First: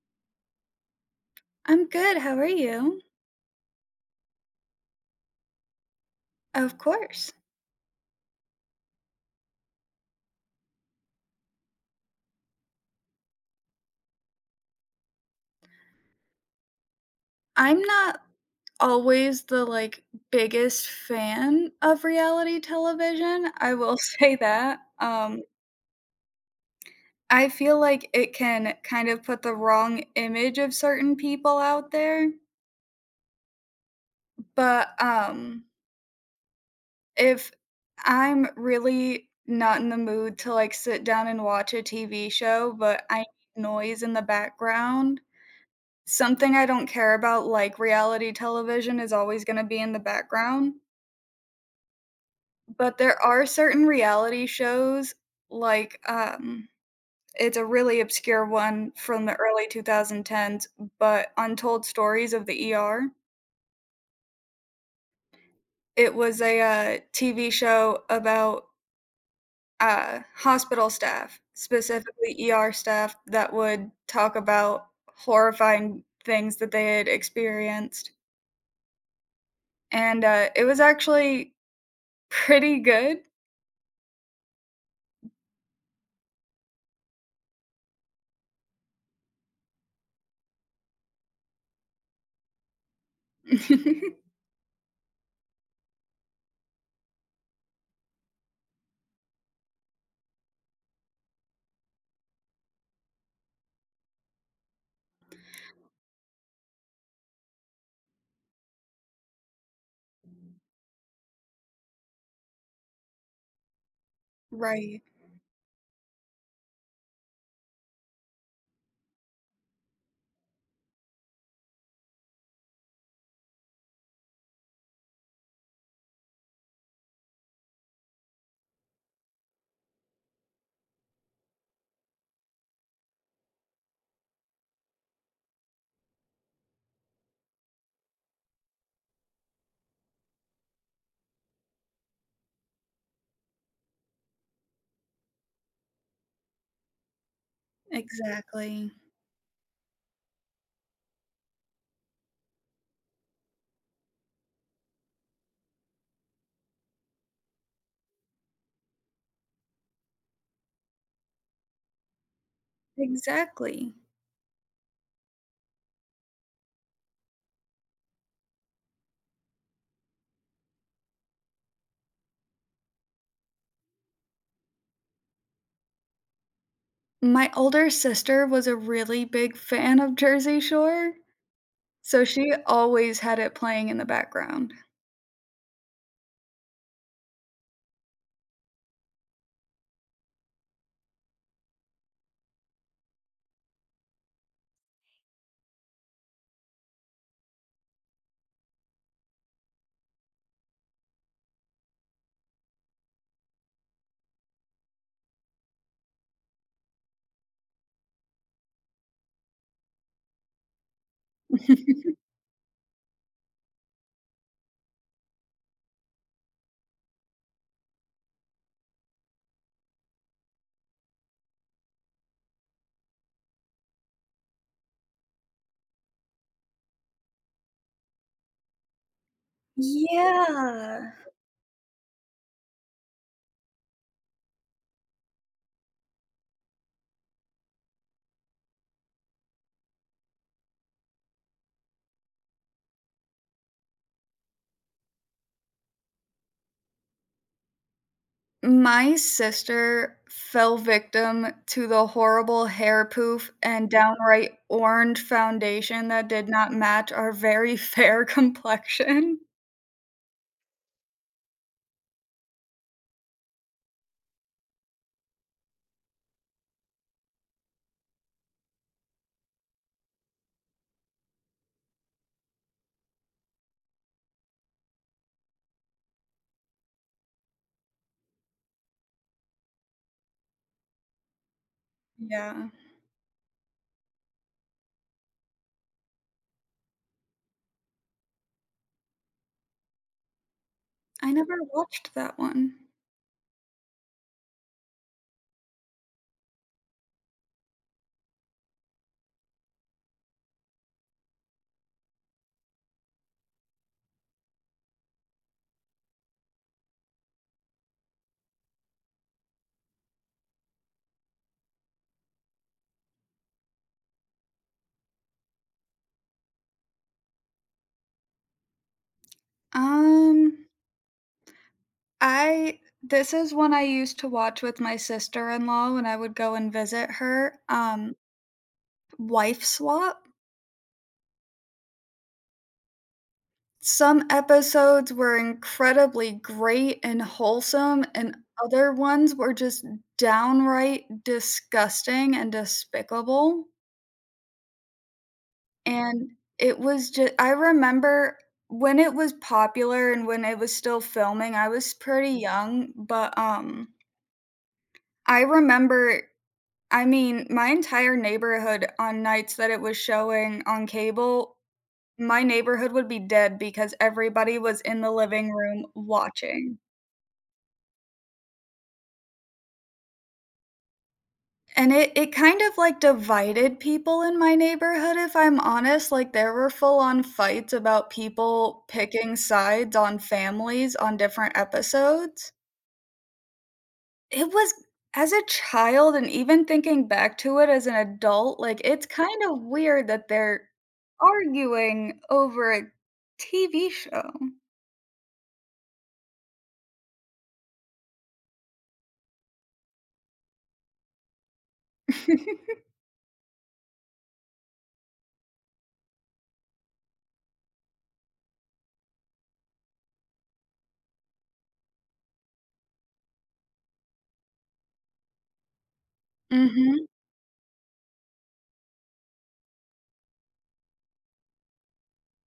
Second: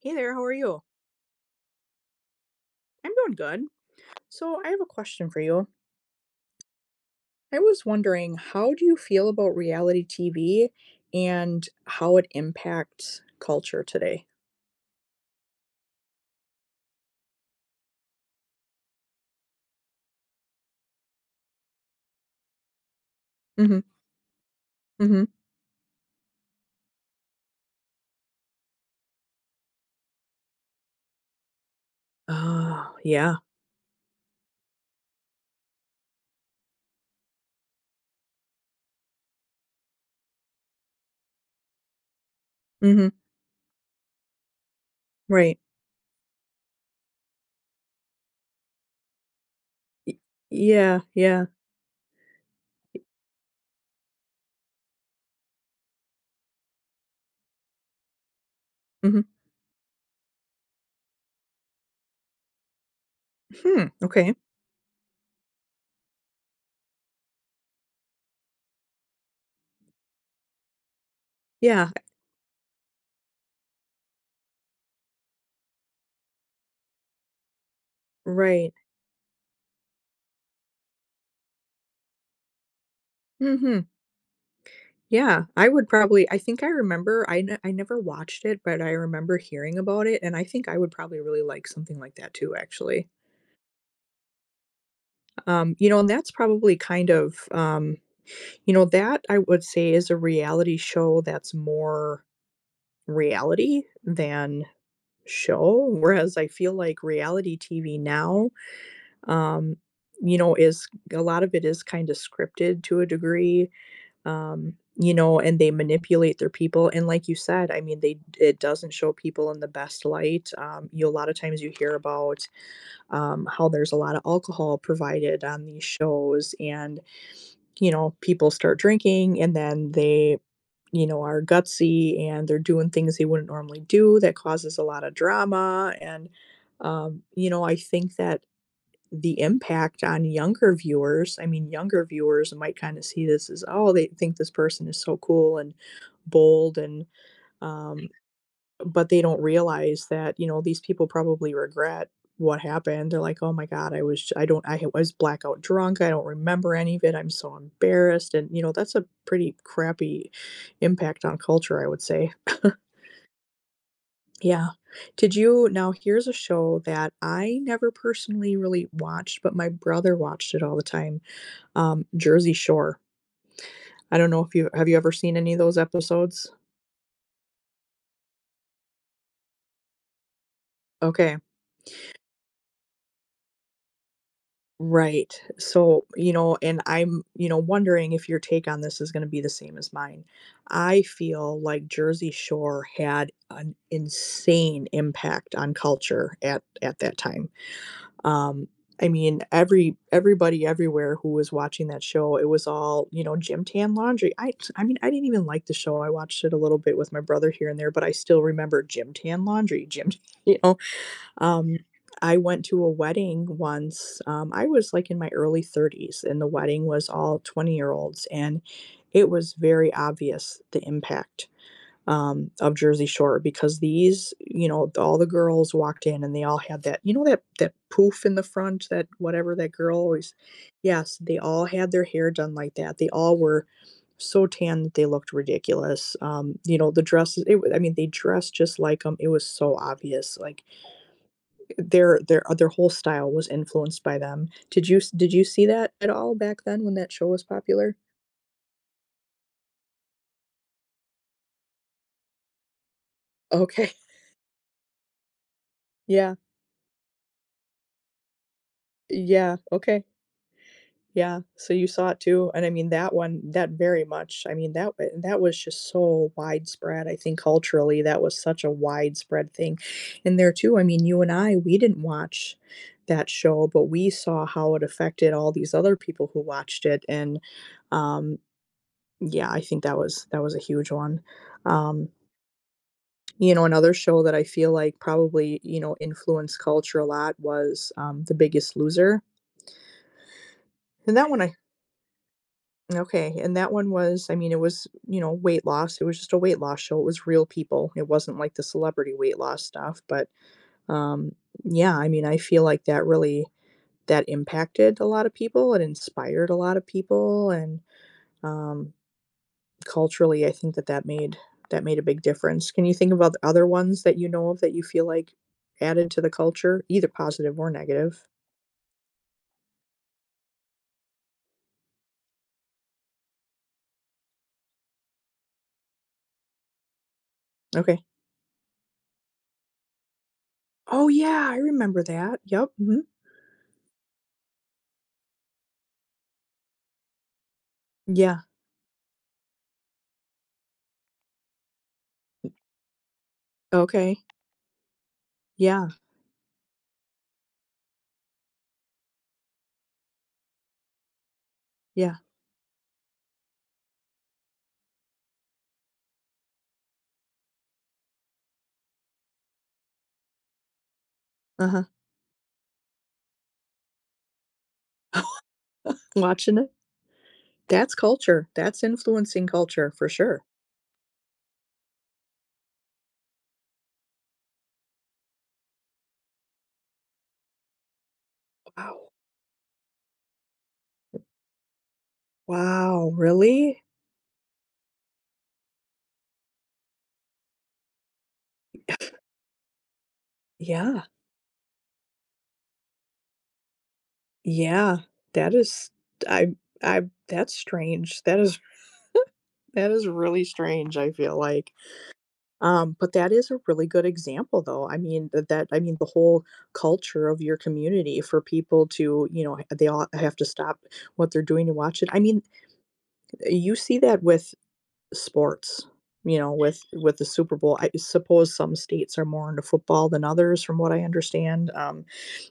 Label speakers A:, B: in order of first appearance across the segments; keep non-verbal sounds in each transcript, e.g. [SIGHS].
A: Hey there, how are you?
B: I'm good, how are you?
A: I'm doing good. So, I have a question for you.
B: Of course.
A: I was wondering, how do you feel about reality TV and how it impacts culture today?
B: I'm not always the, biggest fan of reality television, I
A: Mhm.
B: will [LAUGHS] say that,
A: Mhm.
B: um, I feel like it can kind of put the wrong image of certain people out there,
A: Oh, yeah.
B: but, if I'm really not in the mood to, sit down and watch a TV show, but
A: Mhm.
B: I need noise in the background.
A: Right.
B: Something I don't care about, like reality television, is always gonna be in the
A: Y
B: background,
A: yeah, yeah.
B: but there are certain reality shows, like, it's a really obscure one from
A: Mhm.
B: the early 2010s, but Untold Stories of the ER.
A: Hmm, okay.
B: It was a, TV show about, hospital staff,
A: Yeah,
B: specifically ER staff that would talk about horrifying things that they had experienced,
A: right.
B: and, it was actually pretty good.
A: Mhm. Yeah, I I never watched it, but I remember hearing about it, and I think I would probably really like something like that too, actually.
B: [LAUGHS]
A: And that's probably kind of, that I would say is a reality show that's more reality than show. Whereas I feel like reality TV now, um, is a lot of it is kind of scripted to a degree,
B: Right,
A: and they manipulate their people. And like you said, I mean, they it doesn't show people in the best light. You A lot of times you hear about how there's a lot of alcohol provided on these shows and people start drinking and then they, are gutsy and they're doing things they wouldn't normally do that causes a lot of drama. And, I think that the impact on younger viewers, I mean, younger viewers might kind of see this as, oh, they think this person is so cool and bold, and, um,
B: exactly,
A: but they don't realize that, these people probably regret what happened. They're like, "Oh my god, I was blackout drunk, I don't remember any of it, I'm so embarrassed," and, that's a pretty crappy impact on culture, I would say. [LAUGHS]
B: exactly.
A: Yeah. Did you Now here's a show that I never personally really watched, but my brother watched it all the time, Jersey Shore. I don't know if you ever seen any of those episodes?
B: My older sister was a really big fan of Jersey Shore,
A: Okay.
B: so she always had it playing in the background.
A: Right. So, and I'm, wondering if your take on this is going to be the same as mine. I feel like Jersey Shore had an insane impact on culture at that time. Um, I mean, everybody everywhere who was watching that show, it was all, gym tan laundry. I mean, I didn't even like the show. I watched it a little bit with my brother here and there, but I still remember gym tan laundry, gym, [LAUGHS] you know, um,
B: [LAUGHS]
A: I went to a wedding once, I was, like, in my early 30s, and the wedding was all 20-year-olds, and it was very obvious the impact, of Jersey Shore because these, all the girls walked in, and they all had that, that poof in the front, that whatever that girl always.
B: Yeah.
A: Yes, they all had their hair done like that, they all were so tan that they looked ridiculous, the dresses, I mean, they dressed just like them. It was so obvious, like, their other whole style was influenced by them. Did you see that at all back then when that show was popular?
B: My sister fell victim to the horrible hair poof and
A: Okay. [LAUGHS]
B: downright orange foundation that
A: Yeah.
B: did not match our very fair [LAUGHS] complexion.
A: Yeah. Okay. Yeah. So you saw it too, and I mean that one, that very much I mean, that was just so widespread, I think culturally, that was such a widespread thing. And there too, I mean, you and I, we didn't watch that show, but we saw how it affected all these other people who watched it, and, um, yeah, I think that was, a huge one. Um
B: Yeah,
A: Another show that I feel like probably, influenced culture a lot was, The Biggest Loser. And that
B: I
A: one, I
B: never watched that one.
A: okay, and that one was, I mean, it was, weight loss. It was just a weight loss show. It was real people. It wasn't like the celebrity weight loss stuff, but, um, yeah, I mean, I feel like that impacted a lot of people. It inspired a lot of people, and, um culturally, I think that that made a big difference. Can you think of other ones that you know of that you feel like added to the culture, either positive or negative?
B: Um I this is one I used to watch with my sister-in-law when I would go and visit her,
A: Okay.
B: Wife Swap.
A: Oh, yeah, I remember that. Yep, mhm.
B: Some episodes were incredibly great and wholesome, and
A: Yeah.
B: other ones were just downright disgusting and despicable,
A: Okay. Yeah,
B: and it was just. I remember when it was popular and when it was still filming, I was
A: yeah,
B: pretty young, but, I remember I mean, my entire neighborhood on nights that it was showing on cable,
A: uh-huh.
B: my neighborhood would be dead because everybody was in the living room
A: Watching it.
B: watching.
A: That's culture. That's influencing culture for sure.
B: And it kind of, divided people in my neighborhood, if I'm honest, like, there were full-on fights about people
A: Wow.
B: picking sides on families on different episodes.
A: Wow, really?
B: It was As a child and even thinking back to it as an adult, like, it's kind of weird that they're
A: Yeah.
B: arguing over a TV show.
A: Yeah. That is I I that's strange. That is really strange, I feel like.
B: [LAUGHS]
A: But that is a really good example though. I mean, that that I mean the whole culture of your community for people to, they all have to stop what they're doing to watch it. I mean, you see that with sports, with
B: Mhm.
A: the Super Bowl. I suppose some states are more into football than others from what I understand.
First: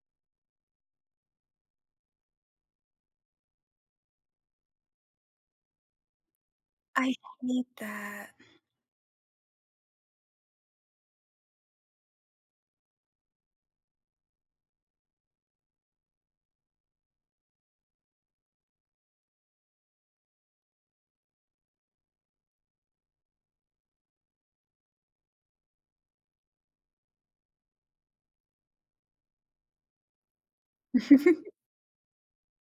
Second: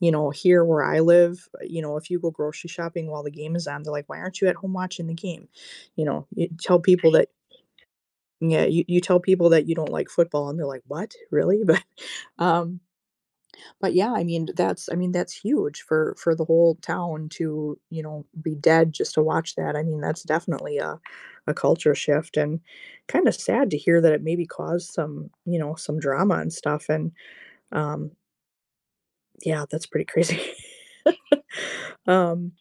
A: Here where I live, if you go grocery shopping while the game is on, they're like, "Why aren't you at home watching the game?" You tell people.
B: I
A: Right. that
B: hate that.
A: Yeah, you tell people that you don't like football, and they're like, "What? Really?" [LAUGHS] Um, but yeah, I mean, that's huge for the whole town to, be dead just to watch that. I mean, that's definitely a culture shift, and kinda sad to hear that it maybe caused some, some drama and stuff, and, um, yeah, that's pretty crazy. [LAUGHS]
B: [LAUGHS]
A: Um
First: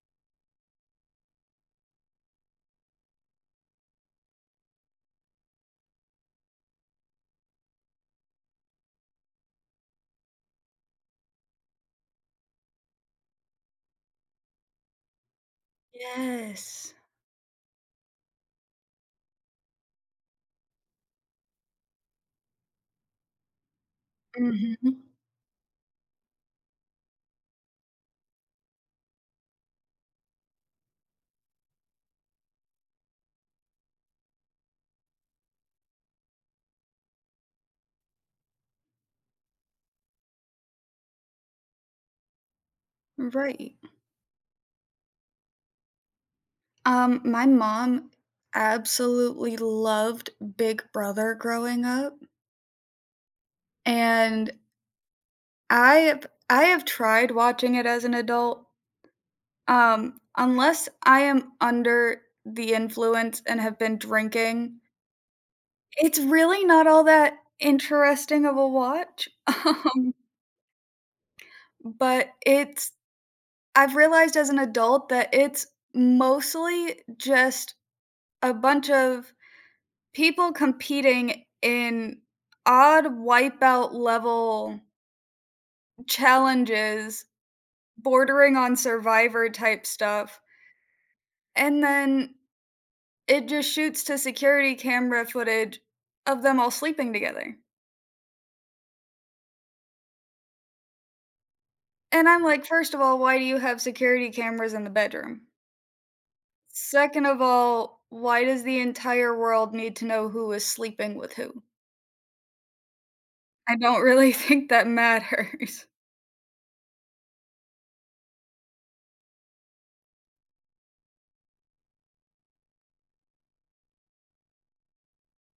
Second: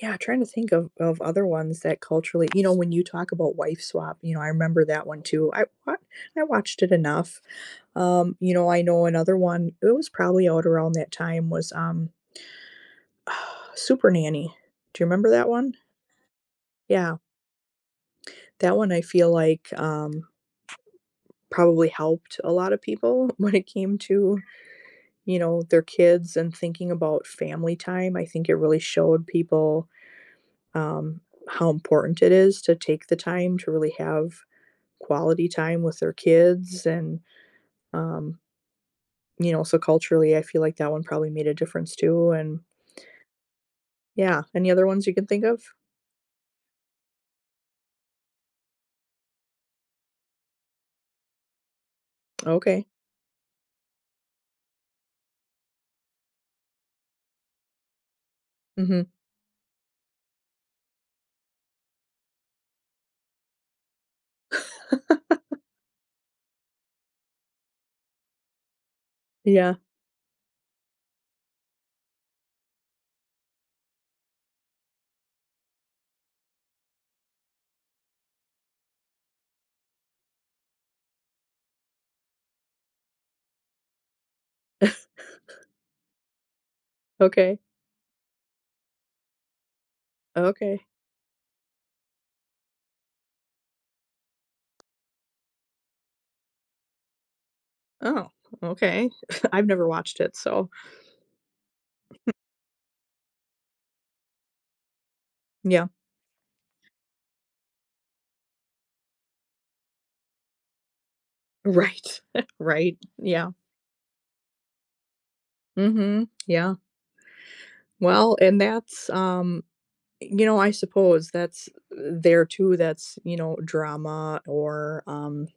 A: yeah, trying to think of other ones that culturally, when you talk about wife swap, I remember that one too. I watched it enough. I know another one, it was probably out around that time, was, [SIGHS] Super Nanny? Do you remember that one?
B: Yes.
A: Yeah. That one I feel like, probably helped a lot of people, [LAUGHS] when it came to,
B: Mhm.
A: their kids and thinking about family time. I think it really showed people, um, how important it is to take the time to really have quality time with their kids, and, um, so culturally, I feel like that one probably made a difference too, and
B: Right.
A: yeah. Any other ones you can think of?
B: My mom absolutely loved Big Brother growing up,
A: Okay.
B: and I have tried watching it as an adult.
A: Mhm.
B: Unless I am under the influence and have been drinking, it's really not all that interesting of a watch, [LAUGHS]
A: Yeah.
B: but it's I've realized as an adult that it's mostly just a bunch of people competing in odd wipeout level
A: [LAUGHS]
B: challenges
A: Okay.
B: bordering on survivor type stuff,
A: Okay.
B: and then it just shoots to security camera footage of them all sleeping together.
A: Oh, okay. [LAUGHS] I've never watched it, so
B: And I'm like, first of all, why do you have security cameras in the bedroom?
A: yeah.
B: Second of all, why does the entire world need to know who is sleeping with who?
A: Right. [LAUGHS] Right. Yeah.
B: I don't really [LAUGHS] think that matters.
A: Mhm. Yeah. Well, and that's, I suppose that's there too, that's, drama, or,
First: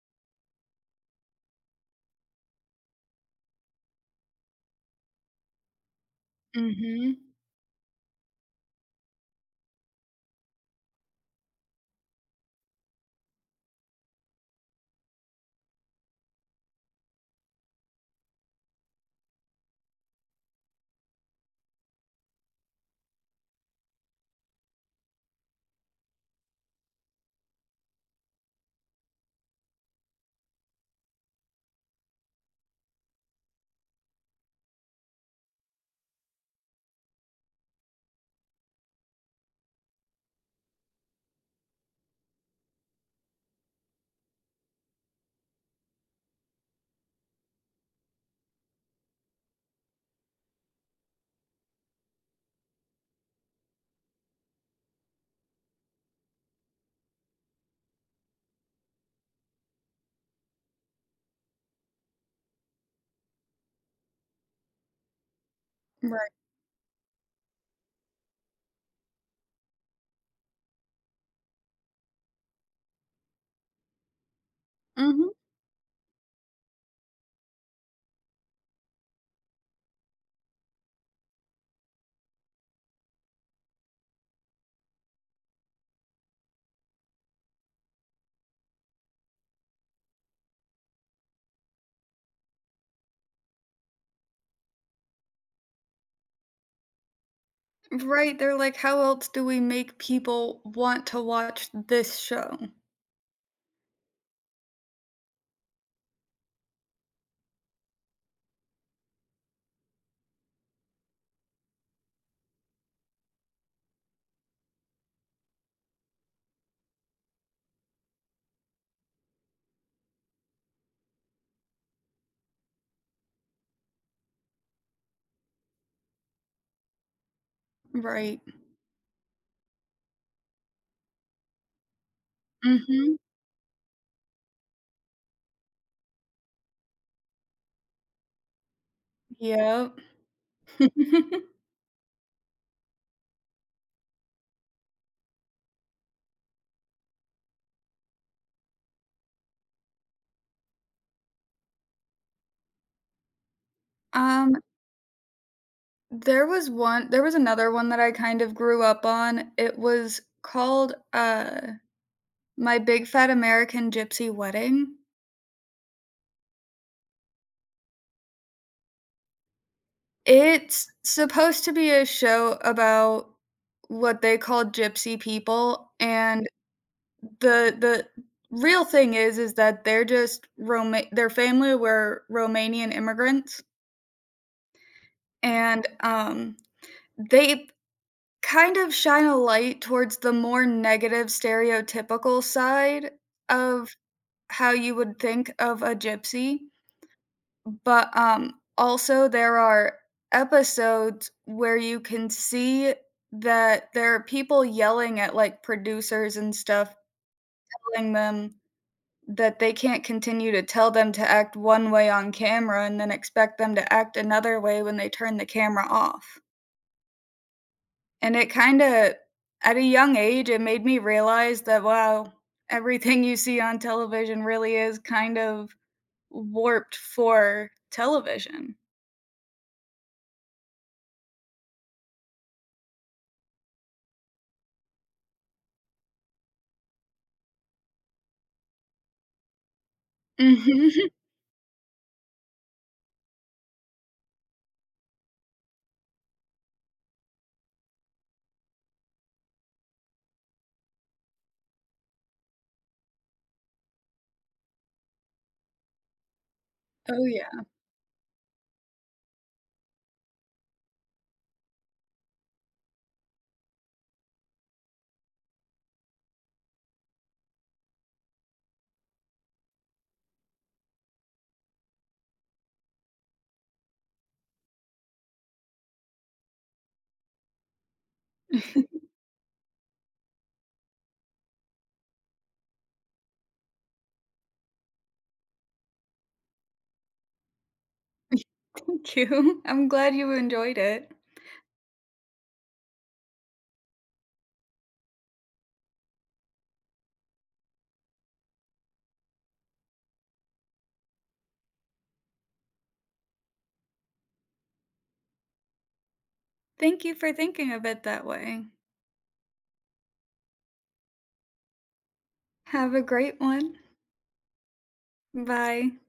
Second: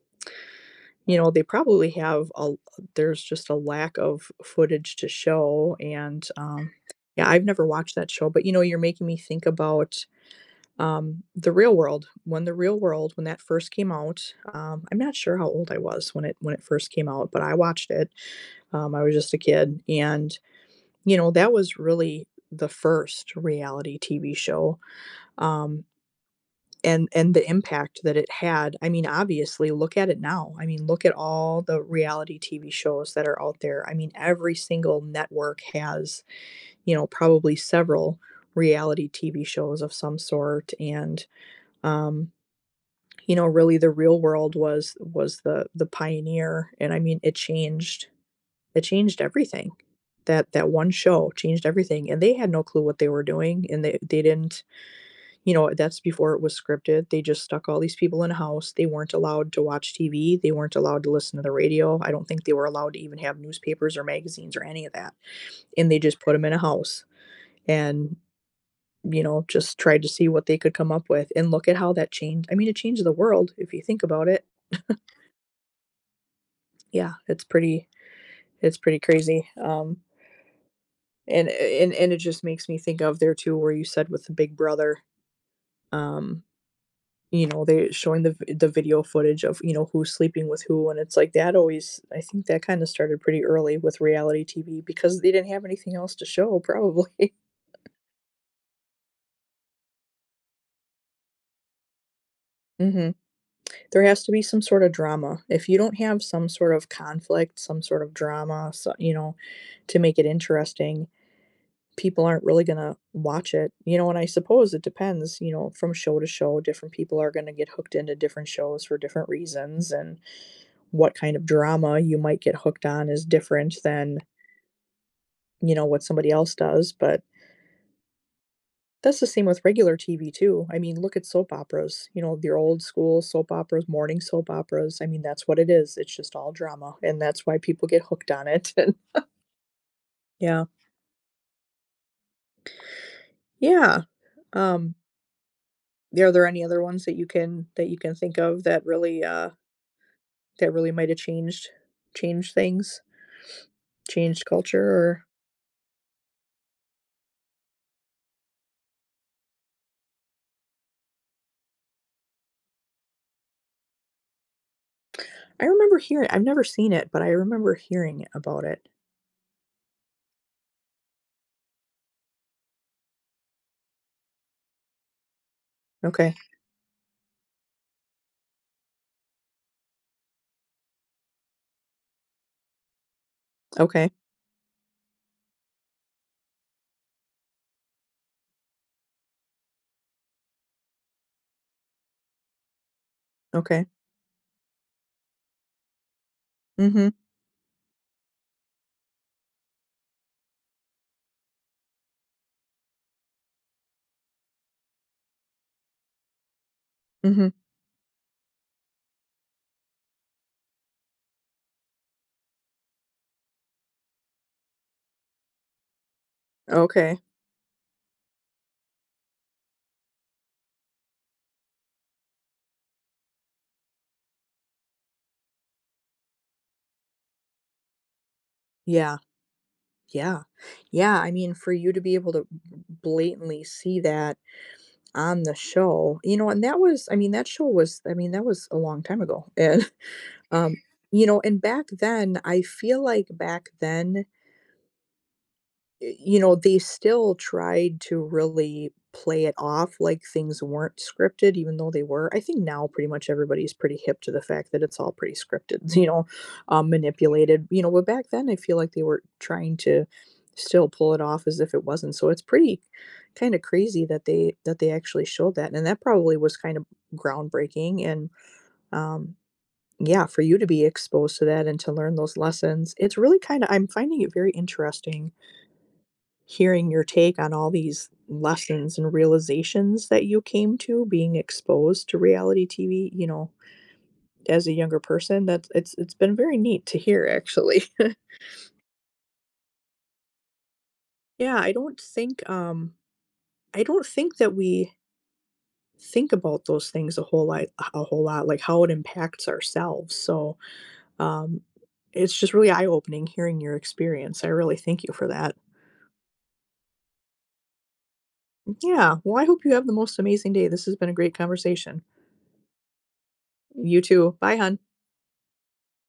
A: they probably have a there's just a lack of footage to show, and,
B: Mhm.
A: yeah, I've never watched that show, but, you're making me think about, The Real World. When that first came out, I'm not sure how old I was when it first came out, but I watched it, I was just a kid, and, that was really the first reality TV show, um and the impact that it had. I mean, obviously, look at it now. I mean, look at all the reality TV shows that are out there. I mean, every single network has, probably several reality TV shows of some sort. And, um really, the Real World was, the, pioneer. And I mean, it changed everything. That one show changed everything, and they had no clue what they were doing, and they didn't. That's before it was scripted. They just stuck all these people in a house. They weren't allowed to watch TV. They weren't allowed to listen to the radio. I don't think they were allowed to even have newspapers or magazines or any of that. And they just
B: Right.
A: put them in a house and, just tried to see what they could come up with. And look at how that changed. I mean, it changed the world if you think about it. [LAUGHS]
B: Mhm.
A: Yeah, it's pretty crazy. And it just makes me think of there too, where you said with the Big Brother, um they're showing the video footage of, who's sleeping with who, and it's like, that always I think that kinda started pretty early with reality TV because they didn't have anything else to show, probably. [LAUGHS]
B: Right, they're like, "How else do we make people want to watch this show?"
A: Mhm. There has to be some sort of drama. If you don't have some sort of conflict, some sort of drama, so, to make it interesting, people aren't really gonna watch it, and I suppose it depends, from show to show, different people are gonna get hooked into different shows for different reasons, and what kind of drama you might get hooked on is different than, what somebody else does. But
B: Right.
A: that's the same with regular TV too. I mean, look at soap operas, your old
B: Mhm.
A: school soap operas, morning soap operas. I mean, that's what it is. It's just all drama. And that's why people get hooked on it. [LAUGHS] And
B: Yep.
A: yeah.
B: [LAUGHS]
A: Yeah. Um, are there any other ones that you can, think of that really, that really might have changed things, changed
B: Um
A: culture, or
B: There was another one that I kind of grew up on. It was called, My Big Fat American Gypsy Wedding.
A: I remember hearing I've never seen it, but I remember hearing about it.
B: It's supposed to be a show about what they call gypsy people,
A: Okay.
B: and the real thing is that they're just Roma their family were Romanian immigrants,
A: Okay.
B: and, they kind of shine a light towards the more negative stereotypical side
A: Okay.
B: of how you would think of a gypsy,
A: Mhm.
B: but, also there are episodes where you can see that there are people yelling at, producers and stuff,
A: Mhm.
B: telling them that they can't continue to tell them to act one way on camera and then expect them to act another way when they turn the camera off.
A: Okay.
B: And it kinda at a young age, it made me realize that, wow, everything you see on television really is kind of warped for television.
A: Yeah. Yeah. Yeah, I mean, for you to be able to blatantly see that on the show, and that was I mean, that show was I mean, that was a long time ago, and, [LAUGHS] um,
B: Mhm. [LAUGHS]
A: and back then, I feel like back then, they still tried to really play it off like things weren't scripted, even though they were. I think now pretty much everybody's pretty hip to the fact that it's all pretty scripted, [LAUGHS]
B: Oh, yeah.
A: manipulated, but back then I feel like they were trying to still pull it off as if it wasn't. So it's pretty kind of crazy that they actually showed that. And that probably was kind of groundbreaking, and um yeah, for you to be exposed to that and to learn those lessons, it's really kind of I'm finding it very interesting hearing your take on all these lessons and realizations that you came to being exposed to reality TV, as a younger person. That's it's been very neat to hear actually. [LAUGHS]
B: Thank you. [LAUGHS] I'm glad you enjoyed it.
A: Yeah, I don't think that we think about those things, a whole lot, like how it impacts ourselves. So, um it's just really eye-opening hearing your experience. I really thank you for that.
B: Thank you for thinking of it that way.
A: Yeah, well, I hope you have the most amazing day. This has been a great conversation.
B: Have a great one.
A: You too. Bye, hon.
B: Bye.